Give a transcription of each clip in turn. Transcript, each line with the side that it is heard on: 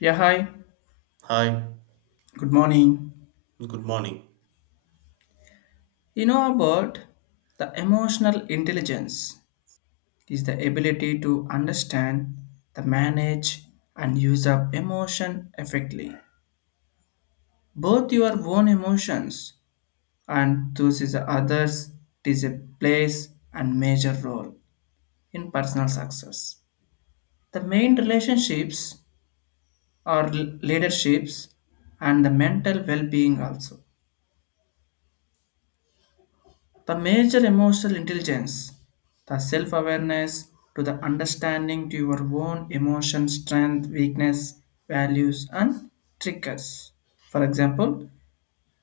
left: Yeah, hi.
right: Hi,
left: Good morning.
right: good morning.
left: You know about the emotional intelligence is the ability to understand, the manage and use of emotion effectively. Both your own emotions and those is the others is a place and major role in personal success. The main relationships or leaderships and the mental well-being also. The major emotional intelligence, the self awareness to the understanding to your own emotion, strength, weakness, values, and triggers. For example,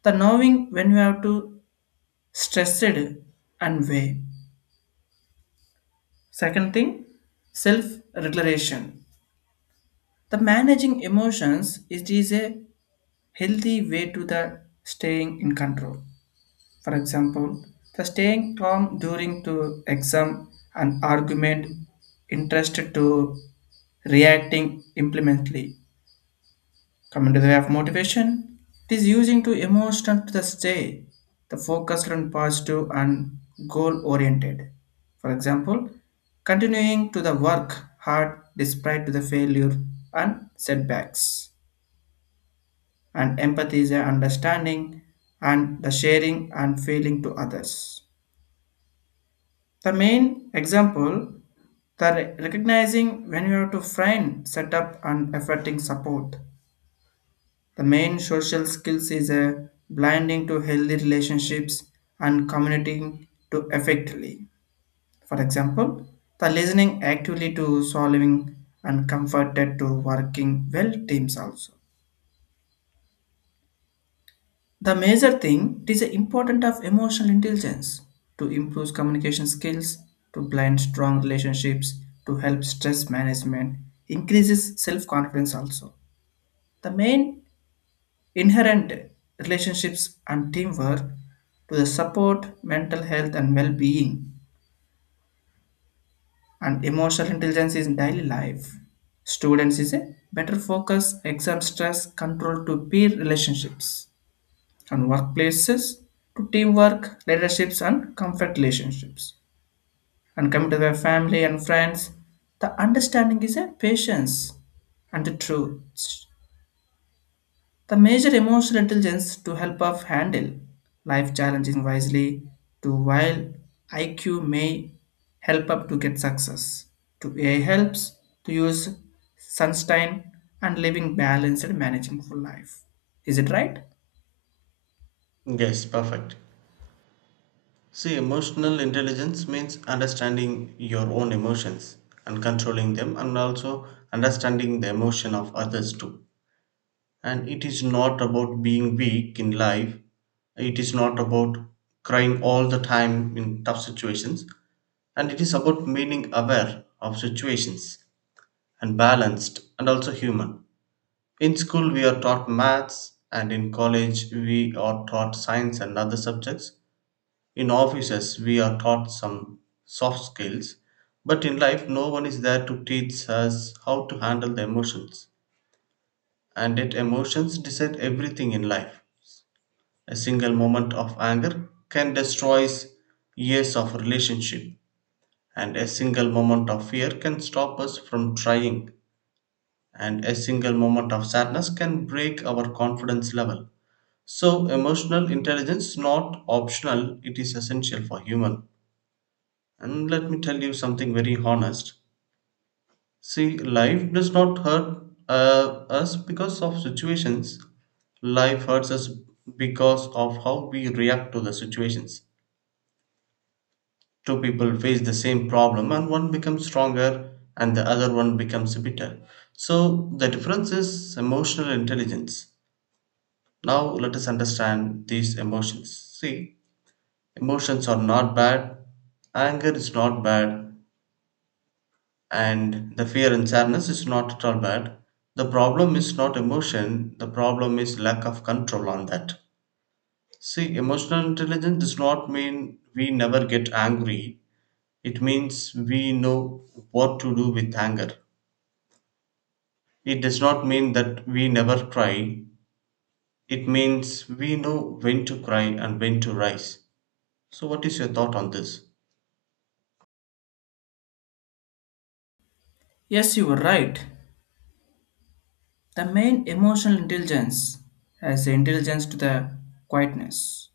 left: the knowing when you have to stress it and weigh. Second thing, self regulation. The managing emotions it is a healthy way to the staying in control. For example, the staying calm during to exam and argument interested to reacting implemently. Coming to the way of motivation, it is using to emotional to the stay, the focused on positive and goal oriented. For example, continuing to the work hard despite to the failure and setbacks. And empathy is the understanding and the sharing and feeling to others. The main example, the recognizing when you have to find setup and effecting support. The main social skills is a blinding to healthy relationships and communicating to effectively. For example, the listening actively to solving and comforted to working well teams also. The major thing is the importance of emotional intelligence to improve communication skills, to blend strong relationships, to help stress management, increases self-confidence also. The main inherent relationships and teamwork to the support mental health and well-being and emotional intelligence in daily life. Students is a better focus, exam stress, control to peer relationships. And workplaces to teamwork, leaderships, and comfort relationships. And coming to the family and friends, the understanding is a patience and the truth. The major emotional intelligence to help us handle life challenges wisely, to while IQ may help up to get success. To AI helps to use sunshine and living balanced and managing for life. Is it right?
right: Yes, perfect. See, emotional intelligence means understanding your own emotions and controlling them, and also understanding the emotion of others too. And it is not about being weak in life, it is not about crying all the time in tough situations, and it is about being aware of situations and balanced and also human. In school, we are taught maths, and in college, we are taught science and other subjects. In offices, we are taught some soft skills. But in life, no one is there to teach us how to handle the emotions. And yet, emotions decide everything in life. A single moment of anger can destroy years of relationship, and a single moment of fear can stop us from trying, and a single moment of sadness can break our confidence level. So, emotional intelligence is not optional, it is essential for human. And let me tell you something very honest. See, life does not hurt us because of situations. Life hurts us because of how we react to the situations. Two people face the same problem, and one becomes stronger and the other one becomes bitter. So, the difference is emotional intelligence. Now, let us understand these emotions. See, emotions are not bad, anger is not bad, and the fear and sadness is not at all bad. The problem is not emotion, the problem is lack of control on that. See, emotional intelligence does not mean we never get angry. It means we know what to do with anger. It does not mean that we never cry. It means we know when to cry and when to rise. So, what is your thought on this?
left: Yes, you were right. The main emotional intelligence has intelligence to the quietness.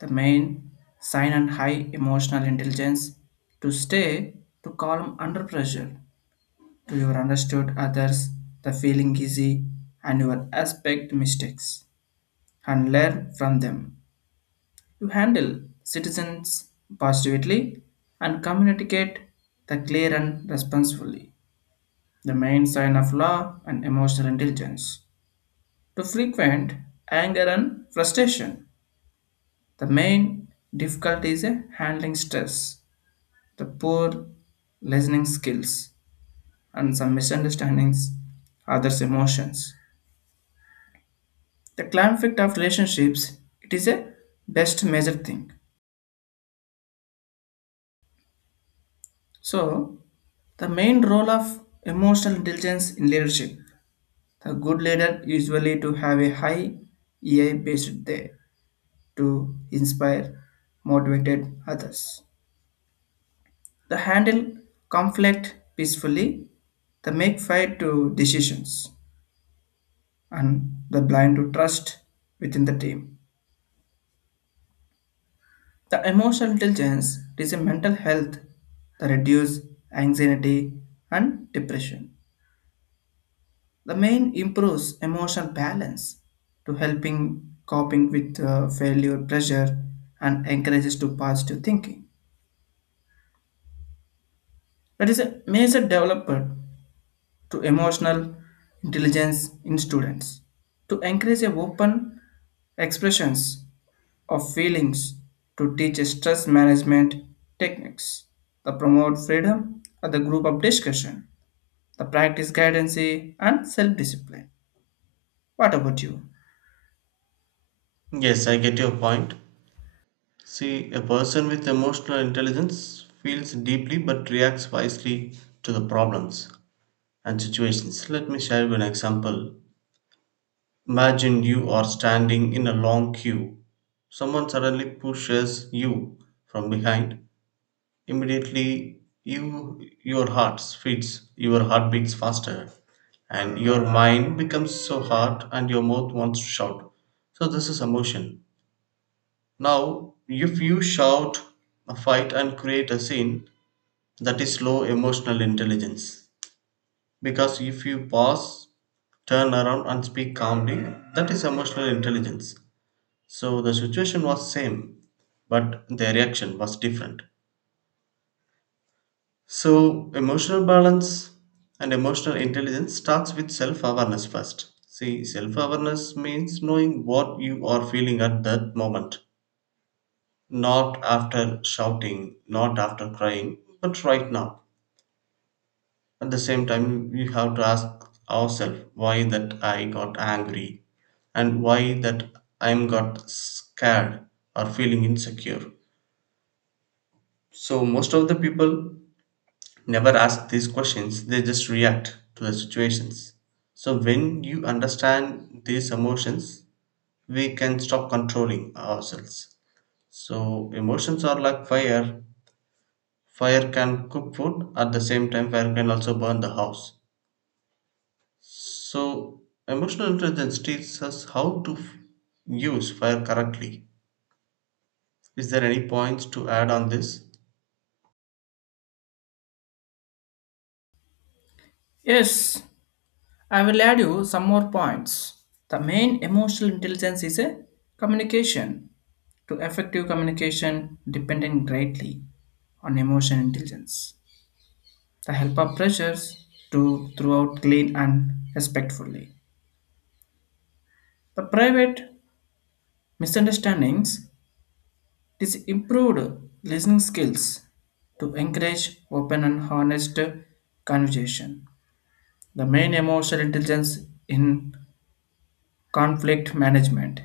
left: The main sign and high emotional intelligence to stay to calm under pressure, to your understood others, the feeling easy, and your aspect mistakes and learn from them. You handle citizens positively and communicate the clear and responsibly. The main sign of law and emotional intelligence. To frequent anger and frustration. The main difficulty is a handling stress, the poor listening skills, and some misunderstandings, others' emotions. The conflict of relationships, it is a best major thing. So, the main role of emotional intelligence in leadership. The good leader usually to have a high EI based there to inspire, motivated others. The handle conflict peacefully, the make fight to decisions, and the blind to trust within the team. The emotional intelligence is a mental health that reduce anxiety and depression. The main improves emotional balance to helping coping with failure, pressure, and encourages to positive thinking. That is a major developer to emotional intelligence in students, to encourage a open expressions of feelings, to teach stress management techniques, the promote freedom at the group of discussion, the practice guidance and self-discipline. What about you?
right: Yes, I get your point. See, a person with emotional intelligence feels deeply but reacts wisely to the problems and situations. Let me share you an example. Imagine you are standing in a long queue. Someone suddenly pushes you from behind. Immediately, your heart beats faster, and your mind becomes so hard, and your mouth wants to shout. So this is emotion. Now, if you shout, fight, and create a scene, that is low emotional intelligence. Because if you pause, turn around, and speak calmly, that is emotional intelligence. So the situation was same, but the reaction was different. So emotional balance and emotional intelligence starts with self-awareness first. See, self-awareness means knowing what you are feeling at that moment, not after shouting, not after crying, but right now. At the same time, we have to ask ourselves why that I got angry and why that I'm got scared or feeling insecure. So most of the people never ask these questions, they just react to the situations. So when you understand these emotions, we can stop controlling ourselves. So emotions are like fire. Fire can cook food, at the same time, fire can also burn the house. So, emotional intelligence teaches us how to use fire correctly. Is there any points to add on this?
left: Yes, I will add you some more points. The main emotional intelligence is a communication. To effective communication depending greatly on emotional intelligence. The helper pressures to throughout clean and respectfully. The private misunderstandings is improved listening skills to encourage open and honest conversation. The main emotional intelligence in conflict management.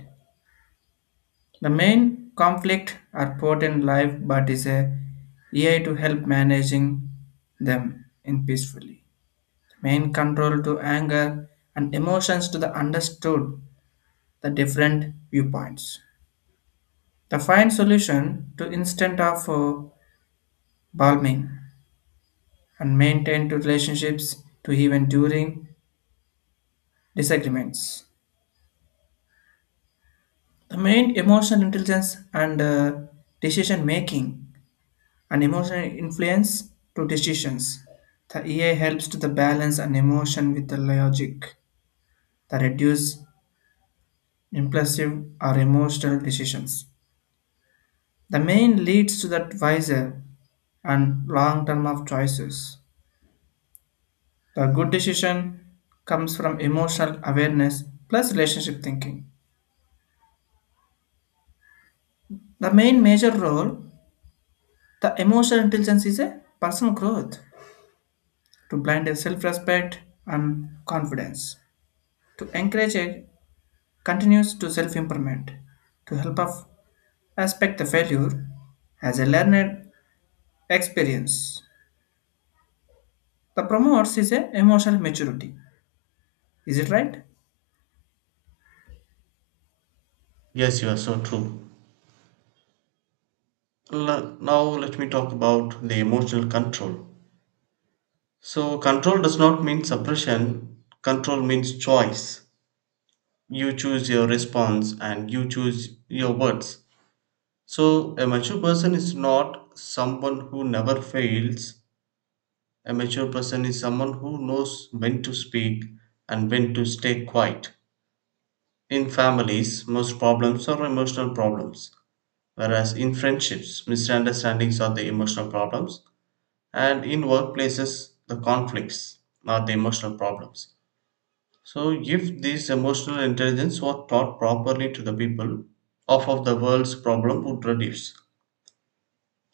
left: The main conflict are put in life but is a AI to help managing them in peacefully. Main control to anger and emotions to the understood the different viewpoints. The find solution to instant of balming and maintain to relationships to even during disagreements. The main emotional intelligence and decision making and emotional influence to decisions. The EA helps to the balance an emotion with the logic that reduce impulsive or emotional decisions. The main leads to the wiser and long term of choices. The good decision comes from emotional awareness plus relationship thinking. The main major role the emotional intelligence is a personal growth to blind a self-respect and confidence, to encourage a continuous to self-improvement, to help us aspect the failure as a learned experience. The promotes is a emotional maturity. Is it right?
right: Yes, you are so true. Now, let me talk about the emotional control. So, control does not mean suppression, control means choice. You choose your response and you choose your words. So, a mature person is not someone who never fails. A mature person is someone who knows when to speak and when to stay quiet. In families, most problems are emotional problems, whereas in friendships, misunderstandings are the emotional problems, and in workplaces, the conflicts are the emotional problems. So, if this emotional intelligence were taught properly to the people, half of the world's problem would reduce.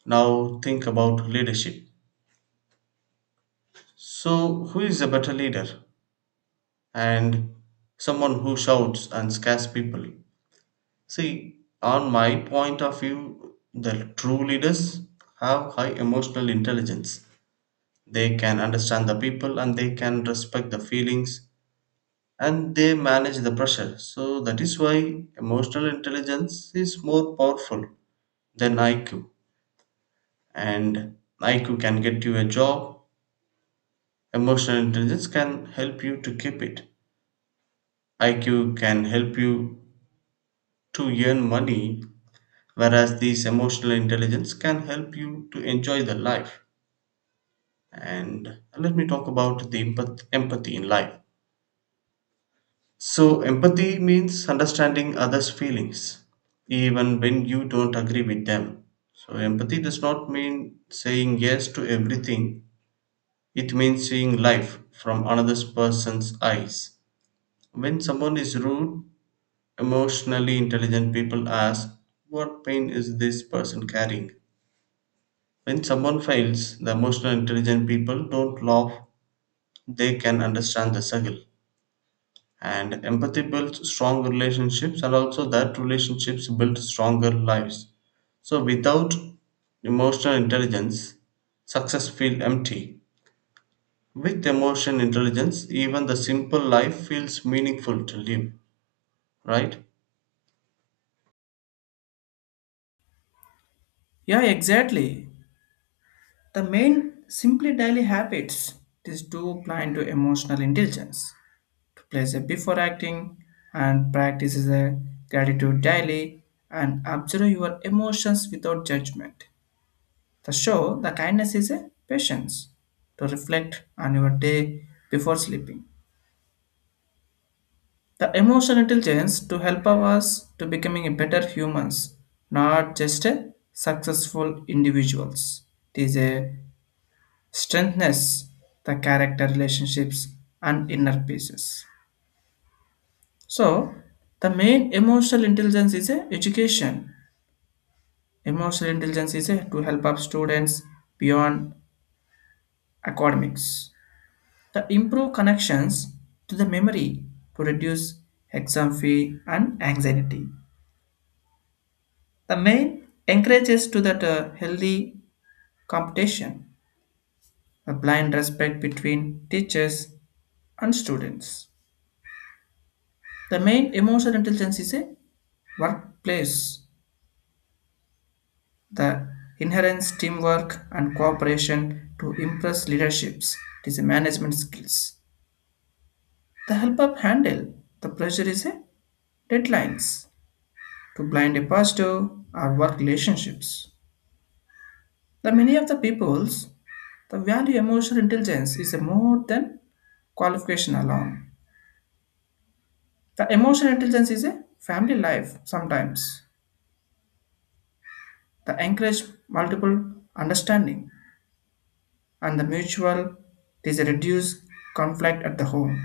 right: Now, think about leadership. So, who is a better leader? And someone who shouts and scares people. See, on my point of view, the true leaders have high emotional intelligence. They can understand the people and they can respect the feelings and they manage the pressure. So, that is why emotional intelligence is more powerful than IQ. And IQ can get you a job, emotional intelligence can help you to keep it. IQ can help you to earn money. Whereas this emotional intelligence can help you to enjoy the life. And let me talk about the empathy in life. So, empathy means understanding others' feelings, even when you don't agree with them. So, empathy does not mean saying yes to everything, it means seeing life from another person's eyes. When someone is rude, emotionally intelligent people ask, what pain is this person carrying? When someone fails, the emotional intelligent people don't laugh, they can understand the struggle. And empathy builds strong relationships, and also that relationships build stronger lives. So, without emotional intelligence, success feels empty. With emotional intelligence, even the simple life feels meaningful to live, right?
left: Yeah, exactly. The main simply daily habits. These two play into emotional intelligence. To place a before acting and practice is a gratitude daily and observe your emotions without judgment. The show the kindness is a patience to reflect on your day before sleeping. The emotional intelligence to help us to becoming a better humans, not just a successful individuals. It is a strengthens the character relationships and inner peace. So the main emotional intelligence is a education. Emotional intelligence is a, to help up students beyond academics, the improve connections to the memory to reduce exam fee and anxiety, the main encourages to that healthy competition, the blind respect between teachers and students. The main emotional intelligence is a workplace. The inherent teamwork and cooperation to impress leaderships. It is a management skills. The help up handle. The pressure is a deadlines to blind a positive or work relationships. The many of the peoples, the value emotional intelligence is a more than qualification alone. The emotional intelligence is a family life sometimes. The encourage multiple understanding and the mutual, it is a reduced conflict at the home.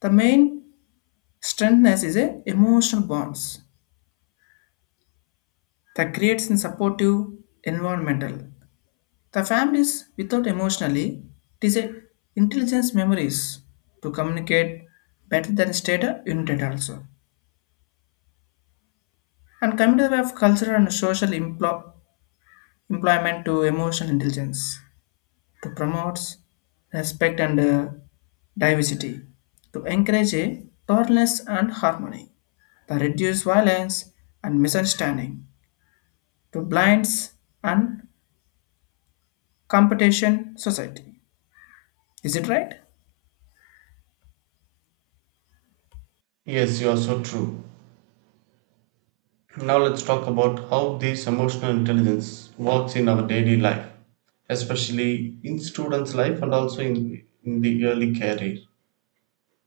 left: The main strengthness is a emotional bonds that creates in supportive environmental. The families without emotionally it is a intelligence memories to communicate better than state united also. And community of cultural and social employment to emotional intelligence. To promotes respect and diversity, to encourage a tolerance and harmony, to reduce violence and misunderstanding, to blinds and competition society. Is it right?
right: Yes, you are so true. Now let's talk about how this emotional intelligence works in our daily life, especially in students' life and also in the early career.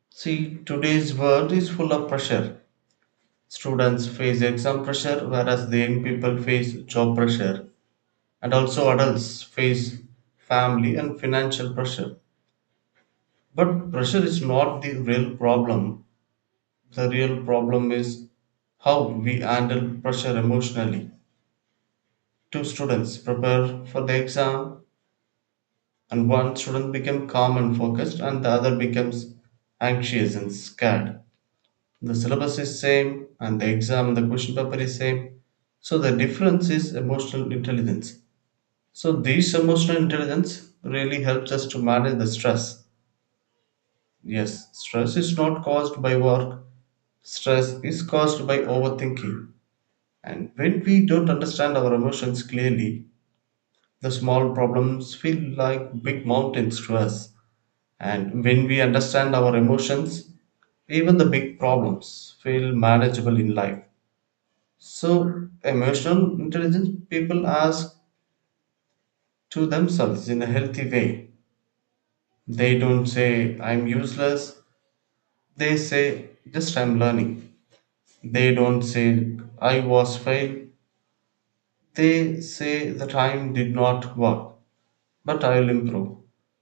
right: See, today's world is full of pressure. Students face exam pressure, whereas the young people face job pressure, and also adults face family and financial pressure. But pressure is not the real problem. The real problem is how we handle pressure emotionally. Two students prepare for the exam, and one student becomes calm and focused, and the other becomes anxious and scared. The syllabus is same, and the exam, and the question paper is same. So the difference is emotional intelligence. So this emotional intelligence really helps us to manage the stress. Yes, stress is not caused by work. Stress is caused by overthinking. And when we don't understand our emotions clearly, the small problems feel like big mountains to us, and when we understand our emotions, even the big problems feel manageable in life. So, emotional intelligence people ask to themselves in a healthy way. They don't say, I'm useless, they say, just I'm learning. They don't say, I was failed, they say, the time did not work, but I'll improve.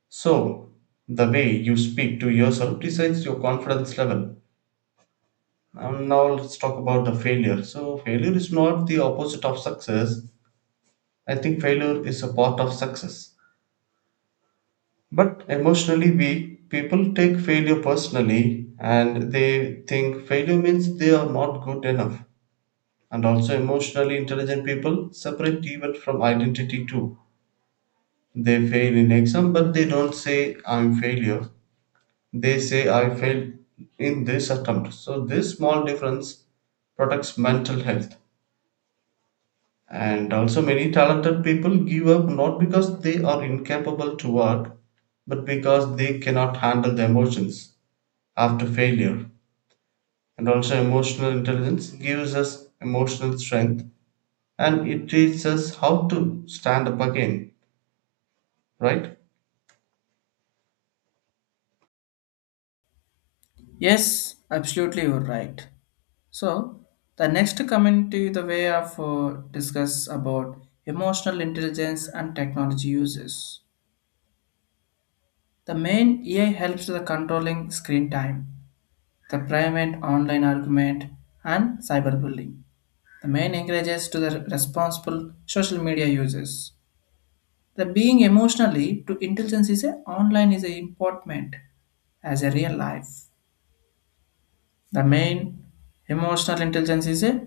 right: So, the way you speak to yourself decides your confidence level. And now let's talk about the failure. So, failure is not the opposite of success. I think failure is a part of success. But emotionally weak people take failure personally and they think failure means they are not good enough. And also, emotionally intelligent people separate even from identity too. They fail in exam, but they don't say, I'm failure. They say I failed in this attempt. So this small difference protects mental health. And also many talented people give up not because they are incapable to work, but because they cannot handle the emotions after failure. And also emotional intelligence gives us emotional strength and it teaches us how to stand up again, right?
left: Yes, absolutely, you're right. So the next coming to the way of discuss about emotional intelligence and technology uses. The main AI helps the controlling screen time, the private online argument, and cyberbullying. The main encourages to the responsible social media users. The being emotionally to intelligence is a online is a important as a real life. The main emotional intelligence is a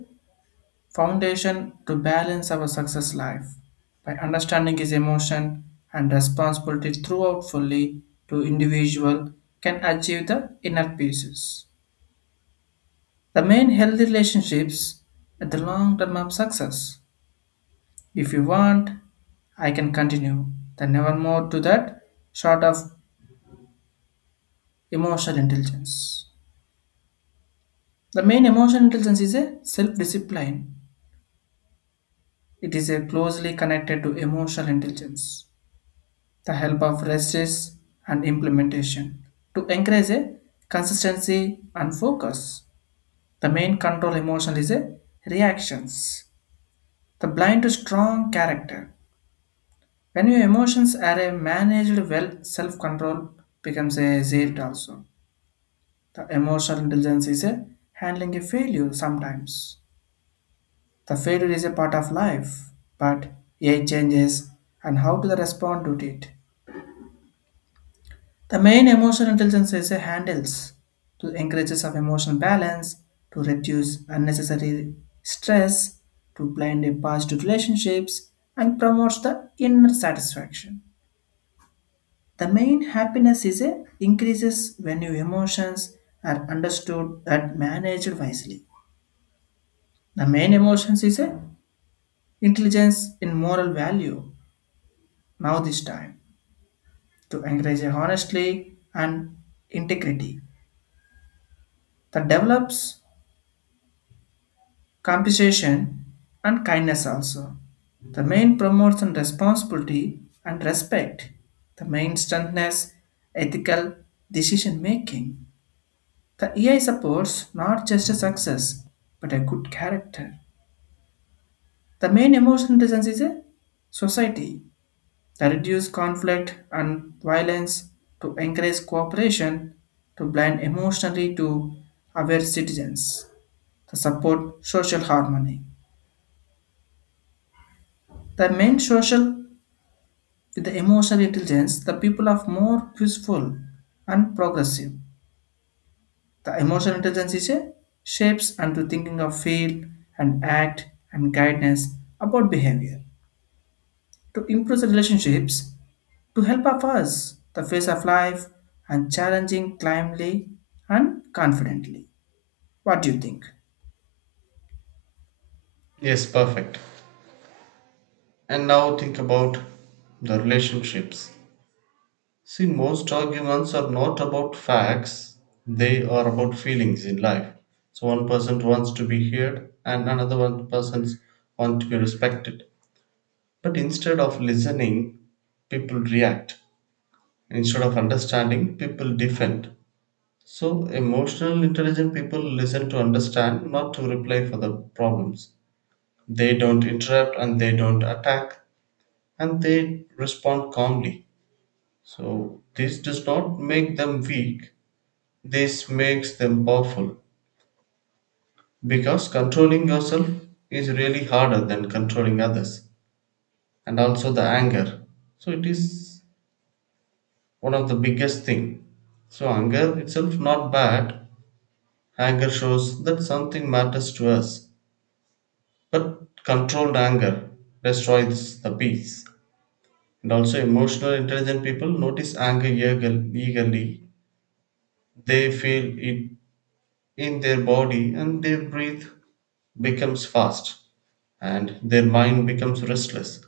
left: foundation to balance our success life by understanding his emotion and responsibility throughout fully to individual can achieve the inner pieces. The main healthy relationships at the long term of success. If you want, I can continue. Then never more to that short of emotional intelligence. The main emotional intelligence is a self-discipline. It is a closely connected to emotional intelligence. The help of research and implementation to encourage a consistency and focus. The main control emotion is a reactions. The blind to strong character. When your emotions are a managed well, self-control becomes a zeal also. The emotional intelligence is a handling a failure sometimes. The failure is a part of life, but AI changes and how to respond to it. The main emotional intelligence is a handles to encourages of emotional balance, to reduce unnecessary stress, to blend a positive relationships, and promotes the inner satisfaction. The main happiness is a increases when your emotions are understood and managed wisely. The main emotions is a intelligence in moral value. Now this time to encourage a honestly and integrity that develops compensation and kindness also. The main promotes and responsibility and respect. The main strengthens ethical decision making. The AI supports not just a success, but a good character. The main emotional reasons is a society that reduce conflict and violence, to encourage cooperation, to blend emotionally to aware citizens, to support social harmony. The main social with the emotional intelligence, the people are more peaceful and progressive. The emotional intelligence is a shapes and to thinking of feel and act and guidance about behavior. To improve the relationships, to help of us the face of life and challenging climbly and confidently. What do you think?
right: Yes, perfect. And now think about the relationships. See, most arguments are not about facts, they are about feelings in life. So, one person wants to be heard, and another one person wants to be respected. But instead of listening, people react. Instead of understanding, people defend. So, emotional intelligent people listen to understand, not to reply for the problems. They don't interrupt and they don't attack and they respond calmly. So, this does not make them weak. This makes them powerful because controlling yourself is really harder than controlling others and also the anger. So it is one of the biggest thing. So anger itself not bad. Anger shows that something matters to us. But controlled anger destroys the peace. And also emotional intelligent people notice anger eagerly. They feel it in their body and their breath becomes fast and their mind becomes restless.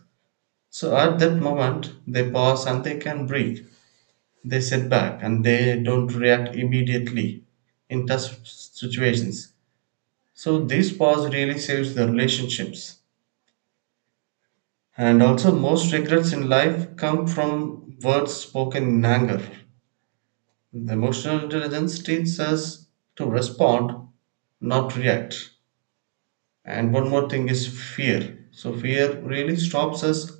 right: So at that moment, they pause and they can breathe. They sit back and they don't react immediately in tough situations. So this pause really saves the relationships. And also, most regrets in life come from words spoken in anger. The emotional intelligence teaches us to respond, not react. And one more thing is fear. So, fear really stops us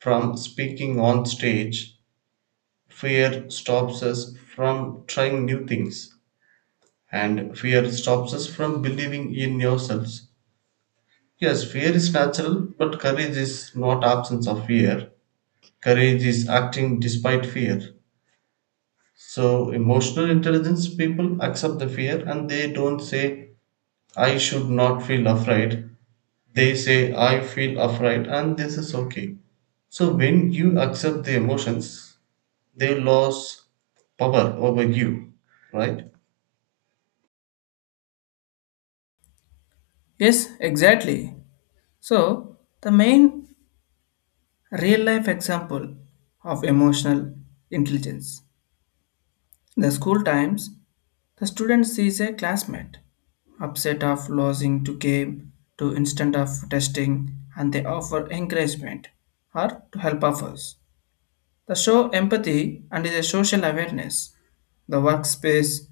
right: from speaking on stage, fear stops us from trying new things, and fear stops us from believing in yourselves. Yes, fear is natural, but courage is not absence of fear. Courage is acting despite fear. So, emotional intelligence people accept the fear and they don't say, I should not feel afraid. They say, I feel afraid, and this is okay. So, when you accept the emotions, they lose power over you, right?
left: Yes, exactly. So the main real life example of emotional intelligence. In the school times, the student sees a classmate upset of losing to game to instant of testing and they offer encouragement or to help others. The show empathy and is a social awareness. The workspace,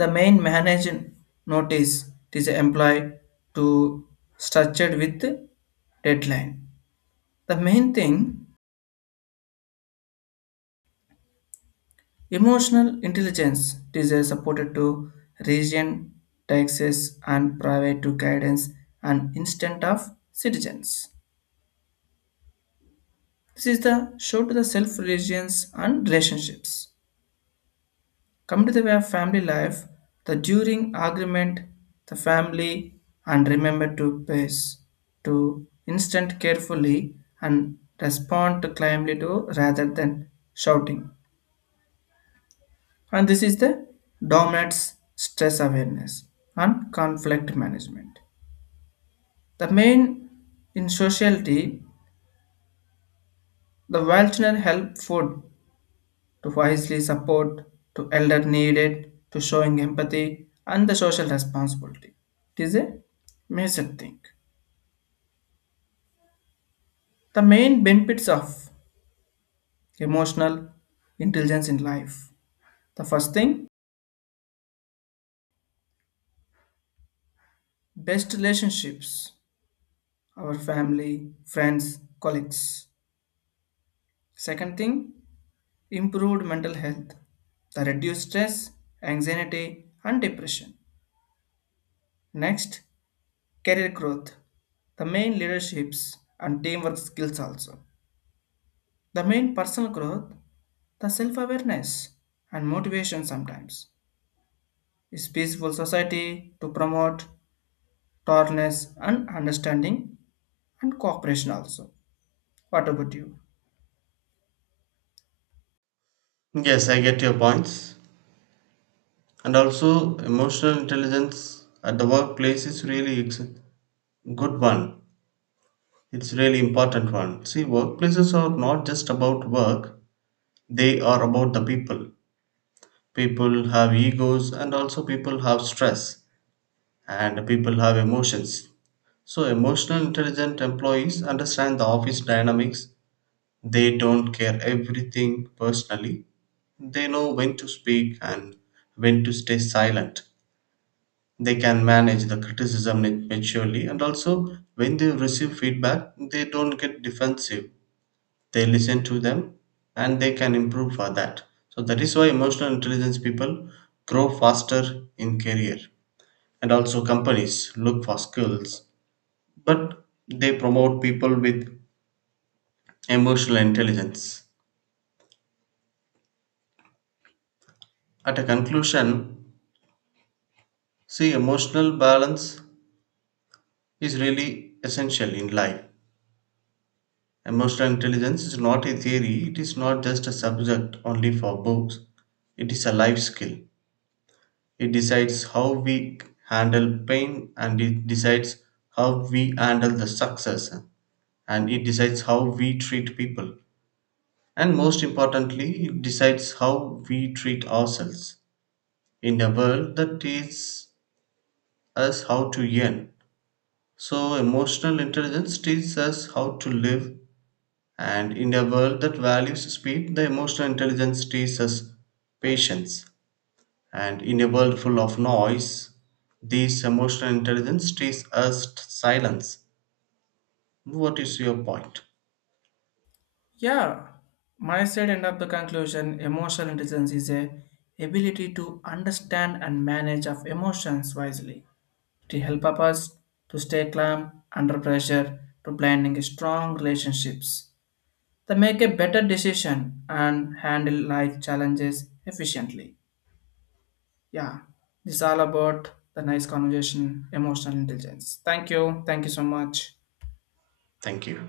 left: the main manager notice it is employed to structured with deadline. The main thing emotional intelligence is a supported to region, taxes, and private to guidance and instant of citizens. This is the show to the self religions and relationships. Come to the way of family life, the during argument, the family, and remember to pace, to instant carefully and respond to calmly to rather than shouting. And this is the dominates stress awareness and conflict management. The main in sociality, the welfare help food to wisely support to elder needed to showing empathy and the social responsibility, it is a major thing. The main benefits of emotional intelligence in life. The first thing, best relationships, our family, friends, colleagues. Second thing, improved mental health, the reduced stress, anxiety, and depression. Next, career growth, the main leaderships and teamwork skills also. The main personal growth, the self awareness and motivation sometimes. Is peaceful society to promote tolerance and understanding and cooperation also. What about you?
right: Yes, I get your points. And also, emotional intelligence at the workplace is really it's a good one. It's really important one. See, workplaces are not just about work; they are about the people. People have egos, and also people have stress, and people have emotions. So, emotional intelligent employees understand the office dynamics. They don't care everything personally. They know when to speak and when to stay silent. They can manage the criticism maturely and also when they receive feedback, they don't get defensive. They listen to them and they can improve for that. So that is why emotional intelligence people grow faster in career and also companies look for skills but they promote people with emotional intelligence. At a conclusion, see, emotional balance is really essential in life. Emotional intelligence is not a theory, it is not just a subject only for books, it is a life skill. It decides how we handle pain, and it decides how we handle the success, and it decides how we treat people. And most importantly, it decides how we treat ourselves in a world that teaches us how to yearn. So, emotional intelligence teaches us how to live, and in a world that values speed, the emotional intelligence teaches us patience. And in a world full of noise, this emotional intelligence teaches us silence. What is your point?
left: Yeah, my side end up the conclusion emotional intelligence is a ability to understand and manage of emotions wisely to help up us to stay calm under pressure, to blending strong relationships, to make a better decision and handle life challenges efficiently. Yeah, this is all about the nice conversation, emotional intelligence. Thank you. Thank you so much.
right: Thank you.